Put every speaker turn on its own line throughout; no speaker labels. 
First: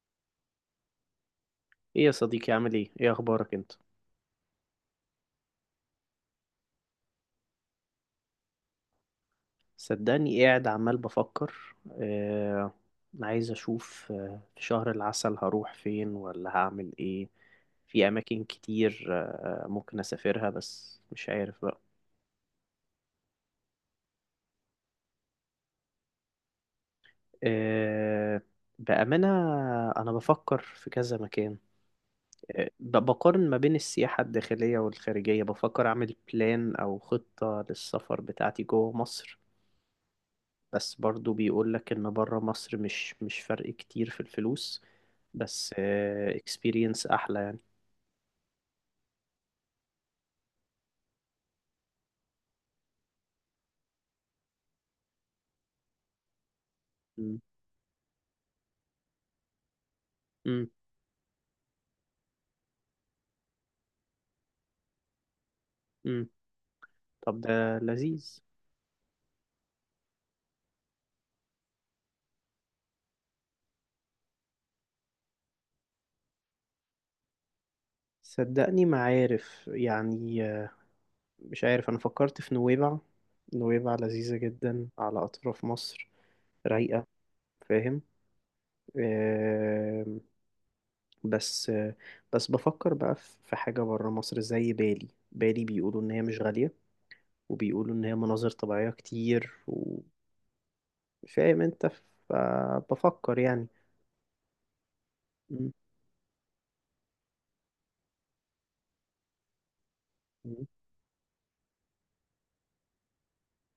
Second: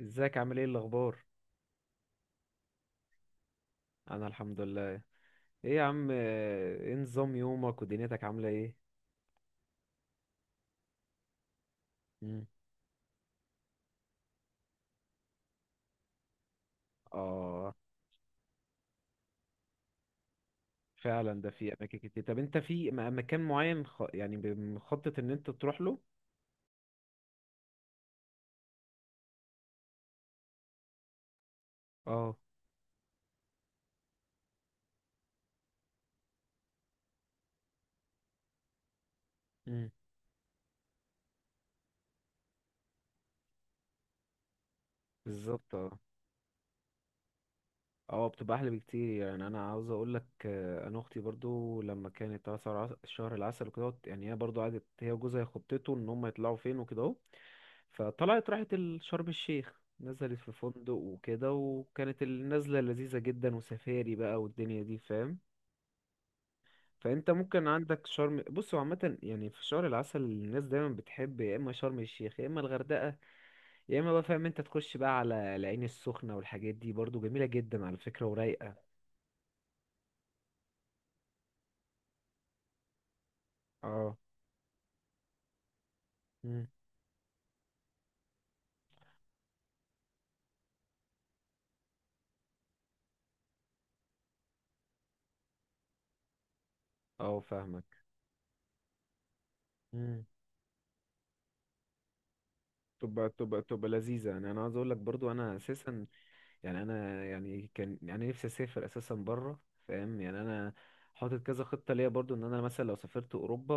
ازيك، عامل ايه الاخبار؟
ايه يا صديقي، عامل ايه اخبارك انت؟
انا الحمد لله. ايه يا عم، ايه نظام يومك ودنيتك عامله ايه؟
صدقني قاعد عمال بفكر.
مم.
آه عايز اشوف في شهر العسل هروح فين ولا هعمل ايه.
اه.
في اماكن كتير، ممكن اسافرها بس مش
فعلا، ده
عارف
في
بقى.
اماكن كتير. طب انت في مكان معين يعني مخطط ان انت تروح له؟
آه بأمانة، انا بفكر في كذا مكان.
اه.
بقارن ما بين السياحة الداخلية والخارجية. بفكر اعمل بلان او خطة للسفر بتاعتي جوه مصر.
مم.
بس برضو بيقول لك ان بره مصر مش فرق كتير في الفلوس. بس
بالظبط، آه.
اكسبيرينس احلى يعني.
اه، بتبقى احلى بكتير. يعني انا عاوز اقول لك، انا اختي برضو لما كانت أسعر شهر العسل وكده اهوت، يعني هي برضو قعدت هي وجوزها يخططوا ان هم يطلعوا فين وكده اهو.
مم.
فطلعت، راحت شرم الشيخ، نزلت في
مم.
فندق وكده، وكانت النزلة لذيذة جدا وسفاري بقى والدنيا دي، فاهم.
مم.
فانت
طب
ممكن
ده
عندك
لذيذ.
شرم. بص، هو عامة يعني في شهر العسل الناس دايما بتحب يا اما شرم الشيخ يا اما الغردقة، يا اما بقى فاهم انت تخش بقى على العين السخنة. والحاجات دي برضو جميلة جدا على فكرة، ورايقة.
صدقني ما عارف يعني. مش عارف، انا فكرت في نويبع. نويبع
اه.
لذيذة جدا على اطراف مصر. رايقة. فاهم. آم، بس بس بفكر بقى في حاجة بره مصر زي بالي بيقولوا ان هي مش غالية.
اه، فاهمك.
وبيقولوا ان هي مناظر طبيعية كتير.
مم.
فاهم انت.
تبقى
فبفكر
تبقى
يعني.
تبقى لذيذة. يعني أنا عاوز أقول لك برضو، أنا
م-
أساسا يعني أنا يعني كان يعني نفسي أسافر أساسا بره. فاهم، يعني
م-
أنا حاطط كذا خطة ليا برضو، إن أنا مثلا لو سافرت أوروبا،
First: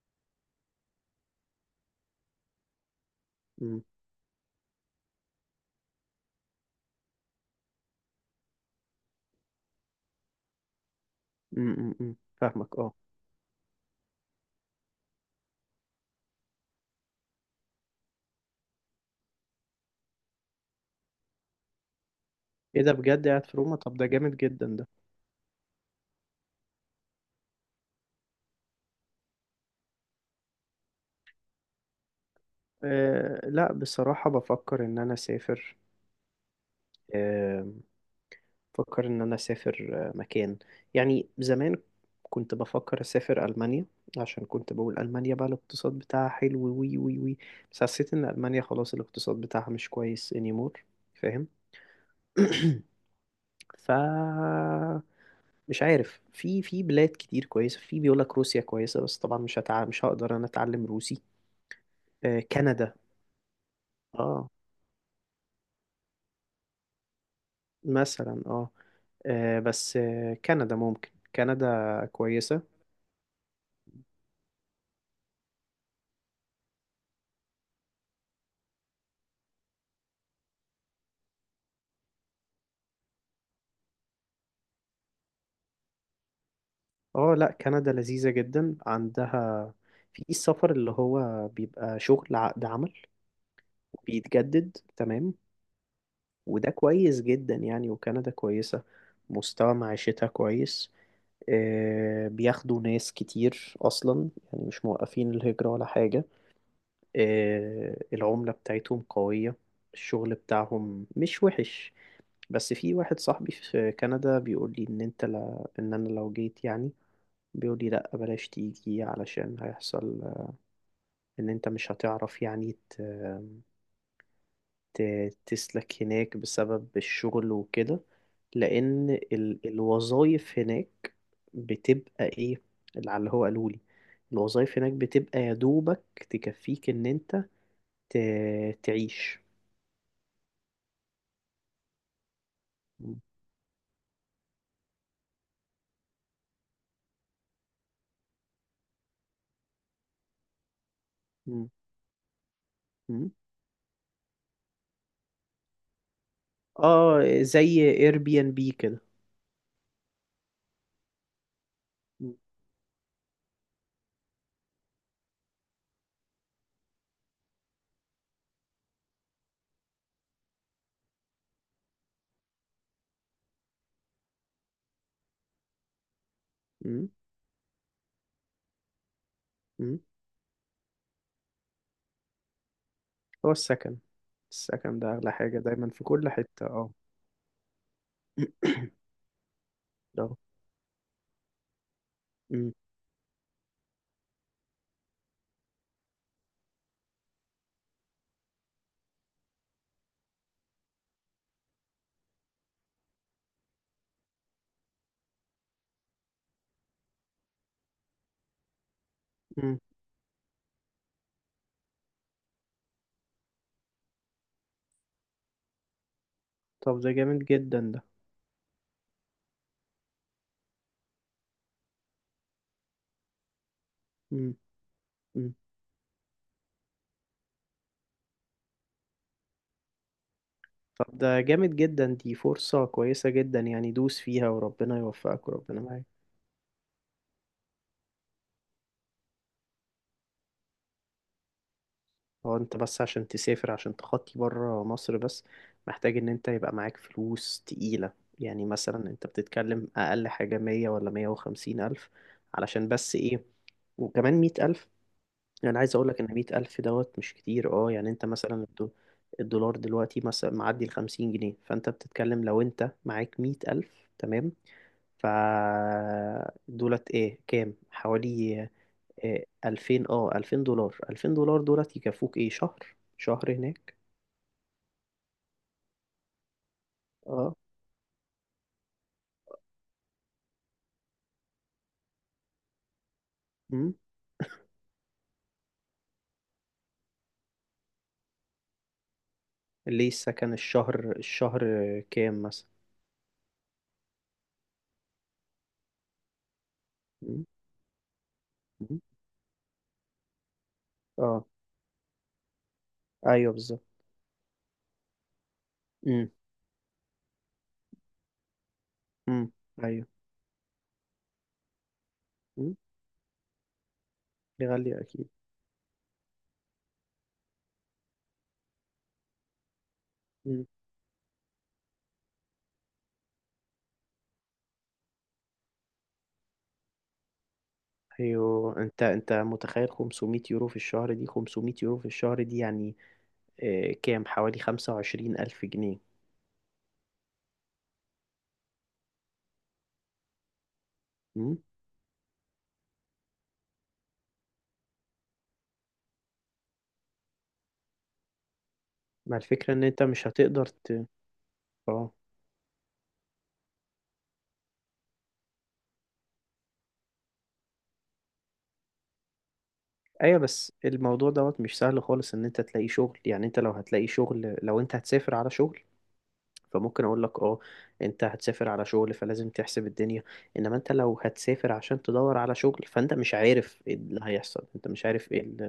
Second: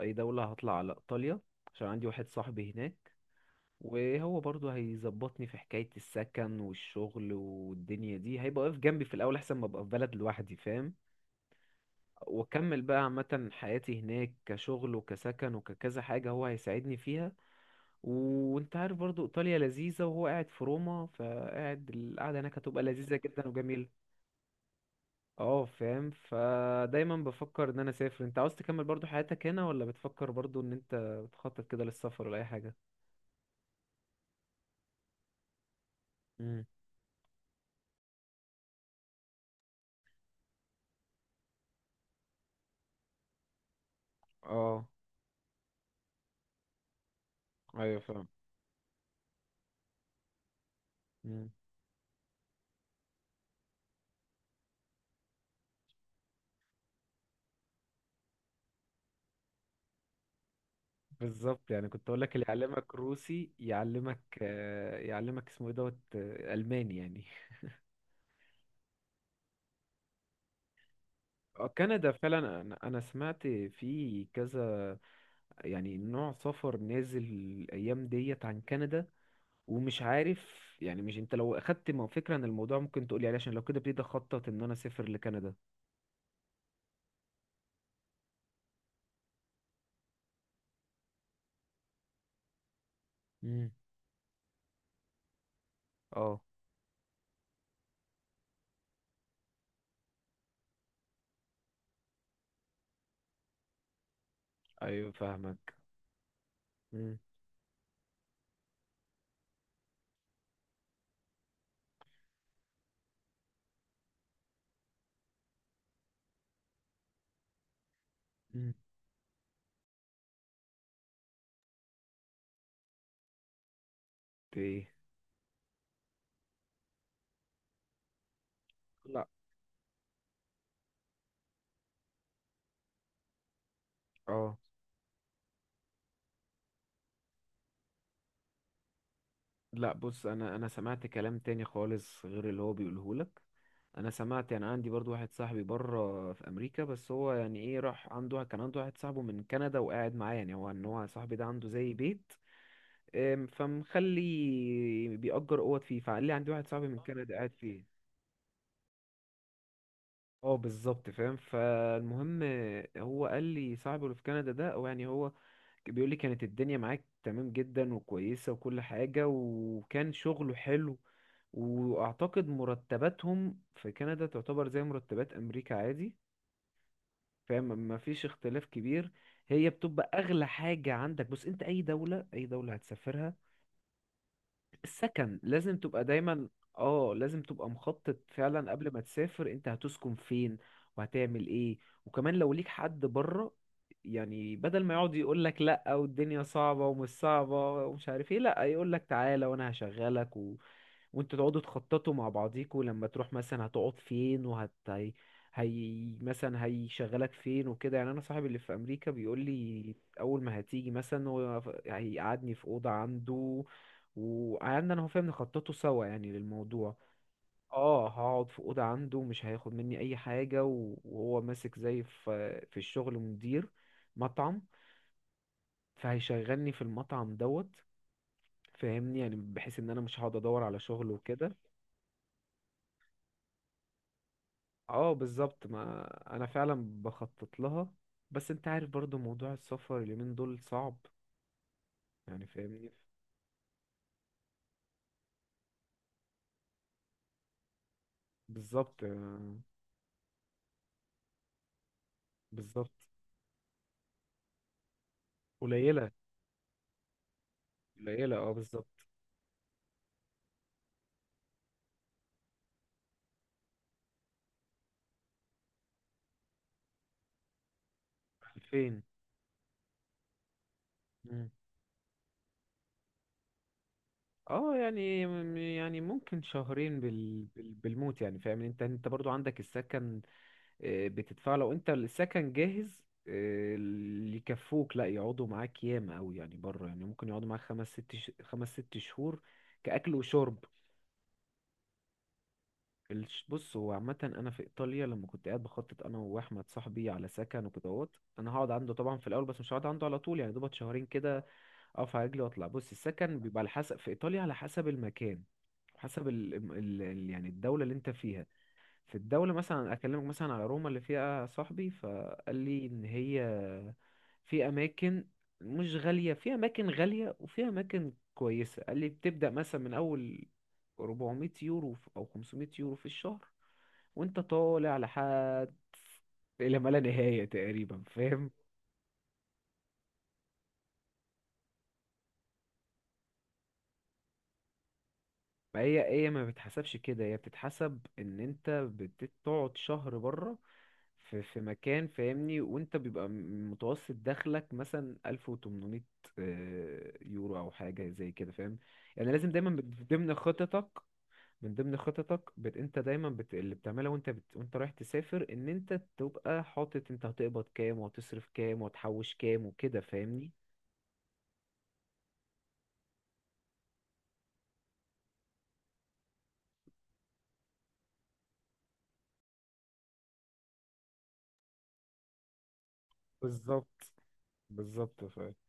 أي دولة هطلع على إيطاليا عشان عندي واحد صاحبي هناك،
م-
وهو برضو هيظبطني في حكاية السكن والشغل والدنيا دي، هيبقى واقف جنبي في الأول أحسن ما أبقى في بلد لوحدي، فاهم.
م- م- م. فاهمك
وأكمل
اه.
بقى عامة حياتي هناك، كشغل وكسكن وككذا حاجة هو هيساعدني فيها. وانت عارف برضو، ايطاليا لذيذه، وهو قاعد في روما، فقاعد القعده هناك هتبقى
ايه ده؟
لذيذه
بجد قاعد
جدا
في روما؟
وجميله.
طب ده جامد جدا ده.
اه، فاهم. فدايما بفكر ان انا اسافر. انت عاوز تكمل برضو حياتك هنا، ولا بتفكر برضو ان انت بتخطط كده للسفر ولا اي حاجه؟
أه لا، بصراحة بفكر ان انا اسافر.
امم
أه بفكر ان انا اسافر مكان. يعني زمان كنت بفكر اسافر المانيا، عشان كنت
اه،
بقول المانيا بقى الاقتصاد بتاعها حلو وي وي وي بس
ايوه،
حسيت ان
فاهم.
المانيا خلاص الاقتصاد بتاعها مش كويس anymore. فاهم.
مم.
ف مش عارف. في بلاد كتير كويسة. في بيقول لك روسيا كويسة، بس طبعا مش هقدر انا اتعلم روسي.
بالظبط. يعني كنت اقول لك
آه
اللي يعلمك
كندا.
روسي يعلمك
اه،
يعلمك اسمه ايه دوت الماني يعني.
مثلا اه, بس كندا ممكن. كندا
كندا فعلا،
كويسة.
انا سمعت في كذا، يعني نوع سفر نازل الايام ديت عن كندا، ومش عارف. يعني، مش انت لو اخدت فكرة عن الموضوع ممكن تقولي عليه، عشان لو كده ابتديت اخطط ان انا اسافر لكندا.
اه لا، كندا لذيذة جدا. عندها في السفر اللي هو بيبقى شغل عقد عمل
مم.
بيتجدد، تمام.
اه،
وده كويس جدا يعني. وكندا كويسة، مستوى معيشتها كويس. بياخدوا ناس كتير أصلا، يعني مش
ايوه،
موقفين الهجرة
فاهمك.
ولا حاجة.
مم.
العملة بتاعتهم قوية. الشغل بتاعهم مش وحش. بس في واحد صاحبي في كندا بيقول لي ان انت، لا ان انا لو جيت يعني. بيقول لي لا، بلاش
مم.
تيجي علشان هيحصل، ان انت مش هتعرف يعني.
ايه؟
تسلك هناك بسبب الشغل وكده. لان
لا.
الوظائف هناك بتبقى ايه. اللي على اللي هو قالوا لي
اه،
الوظائف هناك بتبقى يا دوبك تكفيك ان انت ت... تعيش.
لا، بص، انا سمعت كلام تاني خالص غير اللي هو بيقوله لك. انا سمعت يعني عندي برضو واحد صاحبي بره في امريكا، بس هو يعني ايه، راح عنده، كان عنده واحد صاحبه من كندا وقاعد معاه، يعني هو، ان هو صاحبي ده عنده
مم.
زي بيت،
مم.
فمخلي بيأجر اوض فيه. فقال لي عندي واحد صاحبي من
اه،
كندا قاعد
زي
فيه.
اير بي ان بي كده.
اه، بالظبط، فاهم.
مم.
فالمهم، هو قال لي صاحبه اللي في كندا ده، او يعني هو بيقول لي كانت الدنيا معاك تمام جدا وكويسة وكل حاجة، وكان شغله حلو. واعتقد مرتباتهم في كندا تعتبر زي مرتبات امريكا عادي.
مم.
فاهم، ما فيش اختلاف كبير. هي
مم.
بتبقى اغلى حاجة عندك. بص، انت اي دولة اي دولة هتسافرها،
هو السكن. السكن ده اغلى
السكن
حاجة
لازم
دايما
تبقى
في كل
دايما.
حتة اه.
اه، لازم تبقى مخطط فعلا قبل ما تسافر انت هتسكن
ده.
فين، وهتعمل ايه، وكمان لو ليك
مم.
حد بره. يعني بدل ما يقعد يقول لك لا، والدنيا صعبة ومش صعبة، ومش عارف ايه. لا، يقول لك تعالى وانا هشغلك و... وانتوا تقعدوا تخططوا مع بعضيكوا لما تروح مثلا هتقعد فين وهت هي، مثلا هيشغلك فين وكده. يعني انا صاحبي اللي في امريكا بيقول
مم.
لي اول ما هتيجي مثلا هو هيقعدني في اوضه عنده، وقعدنا انا هو، فاهم، نخططه سوا يعني
طب
للموضوع.
ده جامد جدا ده.
اه، هقعد في اوضه عنده، مش هياخد مني اي حاجه وهو ماسك زي في الشغل، مدير
مم.
مطعم.
مم.
فهيشغلني في المطعم دوت. فاهمني، يعني بحيث ان انا مش هقعد ادور على شغل
طب ده
وكده.
جامد جدا، دي فرصة كويسة جدا يعني. دوس فيها وربنا
اه،
يوفقك
بالظبط،
وربنا
ما
معاك.
انا فعلا بخطط لها. بس انت عارف برضو موضوع السفر اليومين دول صعب. يعني،
هو انت
فاهمني.
بس عشان تسافر، عشان تخطي بره مصر بس، محتاج ان انت يبقى معاك فلوس تقيلة. يعني
بالظبط،
مثلا انت بتتكلم اقل حاجة 100 ولا 150,000. علشان
بالظبط.
بس ايه؟ وكمان 100,000. أنا عايز
قليله.
أقولك إن 100,000 دوت مش كتير أه. يعني أنت
قليله، اه،
مثلا
بالظبط.
الدولار دلوقتي مثلا معدي 50 جنيه، فأنت بتتكلم لو أنت معاك 100,000 تمام. ف دولت إيه كام حوالي؟
2000.
إيه 2000، 2000 دولار. 2000 دولار دولت يكفوك إيه؟ شهر؟ شهر هناك.
اه، يعني يعني ممكن شهرين
أه.
بالموت، يعني. فاهم، انت برضو عندك السكن. بتدفع. لو انت السكن جاهز،
أمم
اللي يكفوك، لا، يقعدوا معاك ياما قوي يعني، بره يعني ممكن يقعدوا معاك خمس ست شهور
ليه
كأكل
السكن
وشرب.
الشهر كام مثلا؟
بص، هو عامة أنا في إيطاليا لما كنت قاعد بخطط أنا وأحمد صاحبي على
أمم،
سكن وكدهوت، أنا هقعد عنده
أمم،
طبعا في الأول، بس مش هقعد عنده على طول، يعني دوبت شهرين
أه.
كده اقف على رجلي واطلع. بص، السكن
أيوه
بيبقى على
بالظبط.
حسب، في ايطاليا على حسب المكان، حسب
أمم،
يعني الدوله اللي انت فيها. في
أمم،
الدوله مثلا،
أيوه.
اكلمك مثلا على روما اللي فيها صاحبي، فقال
أمم،
لي ان هي في
يغلي
اماكن،
أكيد.
مش غاليه، في اماكن غاليه وفي اماكن كويسه. قال لي بتبدا مثلا من اول 400 يورو او 500 يورو في الشهر، وانت طالع لحد الى ما لا نهايه تقريبا، فاهم.
ايوه، انت متخيل 500 يورو في الشهر؟ دي 500 يورو في الشهر دي يعني كام حوالي 25,000 ألف
ما
جنيه.
هي ما بتحسبش كده، هي بتتحسب ان انت بتقعد شهر بره، في
مم؟
في مكان، فاهمني، وانت بيبقى متوسط دخلك مثلا 1800 يورو او حاجه زي كده، فاهم. يعني
مع
لازم دايما
الفكرة إن أنت
من
مش
ضمن
هتقدر
خططك،
ت...
من ضمن
اه.
خططك انت دايما اللي بتعملها وانت وانت رايح تسافر، ان انت تبقى حاطط انت هتقبض كام وهتصرف كام وهتحوش كام وكده،
أيوة
فاهمني.
بس الموضوع دوت مش سهل خالص إن أنت تلاقي شغل. يعني أنت لو هتلاقي شغل، لو أنت هتسافر على شغل، فممكن أقول لك. أنت هتسافر على شغل فلازم تحسب الدنيا. إنما أنت لو هتسافر عشان تدور على شغل فأنت مش عارف إيه
بالظبط.
اللي هيحصل، أنت مش
بالظبط.
عارف إيه اللي,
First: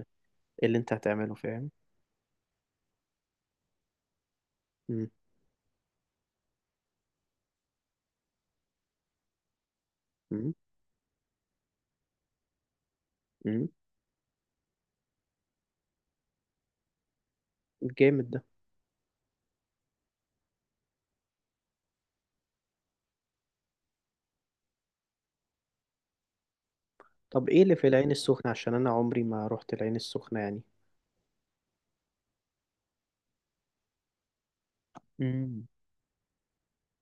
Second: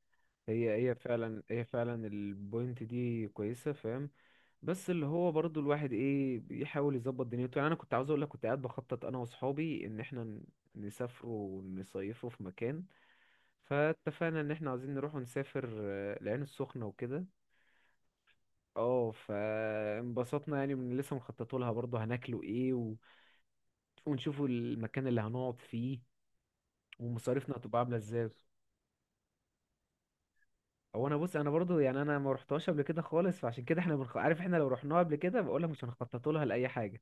إيه
هي
اللي أنت
هي
هتعمله.
فعلا هي
فاهم؟
فعلا البوينت دي كويسة، فاهم. بس اللي
مم.
هو برضو، الواحد ايه بيحاول يظبط دنيته. يعني انا كنت عاوز اقول لك كنت قاعد بخطط انا واصحابي ان احنا
مم.
نسافروا ونصيفوا في مكان.
مم.
فاتفقنا ان احنا عاوزين نروح ونسافر العين السخنة وكده.
جامد ده.
اه، فانبسطنا يعني، من لسه مخططوا لها برضو هناكلوا ايه و... ونشوفوا المكان اللي هنقعد فيه،
طب
ومصاريفنا
ايه اللي
هتبقى
في
عاملة
العين
ازاي.
السخنة عشان انا عمري ما روحت العين السخنة يعني؟
هو انا، بص انا برضو، يعني انا ما رحتهاش قبل كده خالص، فعشان كده احنا عارف، احنا لو رحناها قبل كده بقول
مم.
لك مش هنخطط لها لاي حاجه.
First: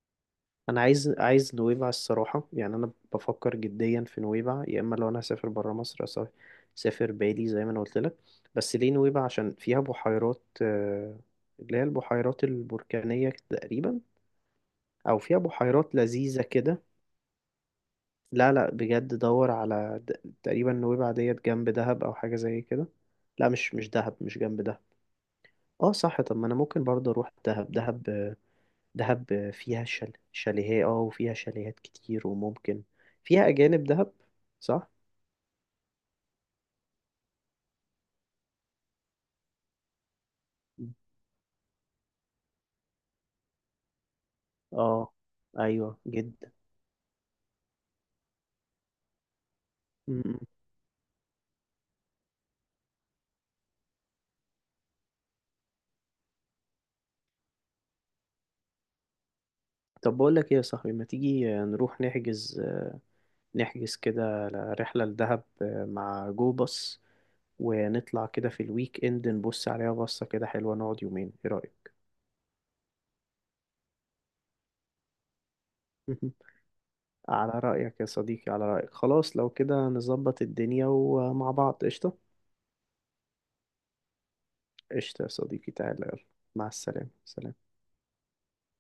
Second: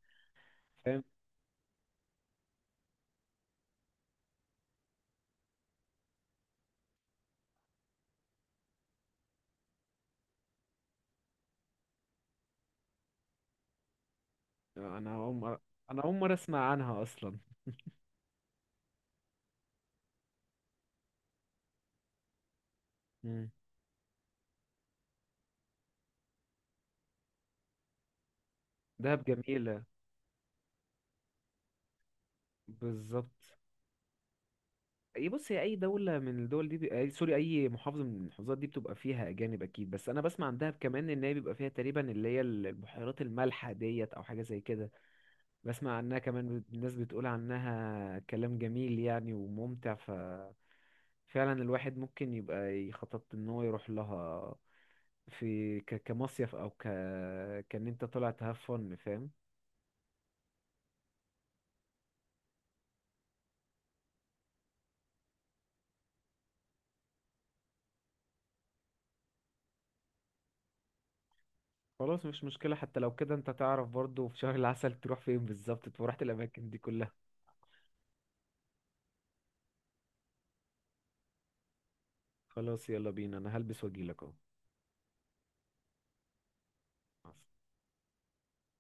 انا
فاهم.
عايز، نويبع الصراحة يعني. انا بفكر جديا في نويبع، يا اما لو انا هسافر برا مصر. اسافر بالي زي ما انا قلت لك. بس ليه نويبع؟ عشان فيها بحيرات، اللي هي البحيرات البركانية تقريبا.
انا
او
اول
فيها
مره،
بحيرات
انا اول مره
لذيذة
اسمع
كده.
عنها اصلا.
لا لا، بجد دور على تقريبا نويبع ديت جنب دهب او حاجة زي كده. لا،
مم.
مش دهب، مش جنب دهب. اه صح. طب ما انا ممكن برضه اروح دهب. دهب
دهب
دهب
جميله.
فيها شاليهات اه. وفيها شاليهات كتير وممكن فيها
بالظبط.
أجانب. دهب صح؟
اي، بص، هي اي دوله من الدول دي أي سوري، اي محافظه من المحافظات دي بتبقى فيها اجانب اكيد. بس انا بسمع عن دهب كمان ان هي بيبقى فيها تقريبا اللي هي البحيرات المالحه ديت او حاجه زي كده.
اه
بسمع
ايوه
عنها
جدا.
كمان، الناس بتقول عنها كلام جميل يعني وممتع.
م-م.
فعلا، الواحد ممكن يبقى يخطط ان هو يروح لها في كمصيف او كان انت طلع تهفن، فاهم.
طب بقول لك ايه يا صاحبي، ما تيجي نروح نحجز كده رحلة لدهب مع جو باص. ونطلع كده في الويك اند، نبص عليها بصة كده حلوة، نقعد يومين. ايه رأيك؟
خلاص، مش مشكلة، حتى لو كده انت تعرف برضو في شهر العسل تروح فين بالظبط، تبقى رحت
مهم.
الاماكن دي كلها.
على رأيك يا صديقي، على رأيك. خلاص لو كده نظبط الدنيا ومع بعض. قشطة.
خلاص، يلا بينا، انا هلبس واجيلك اهو.
قشطة يا صديقي، تعالى يلا. مع السلامة
مع
سلام.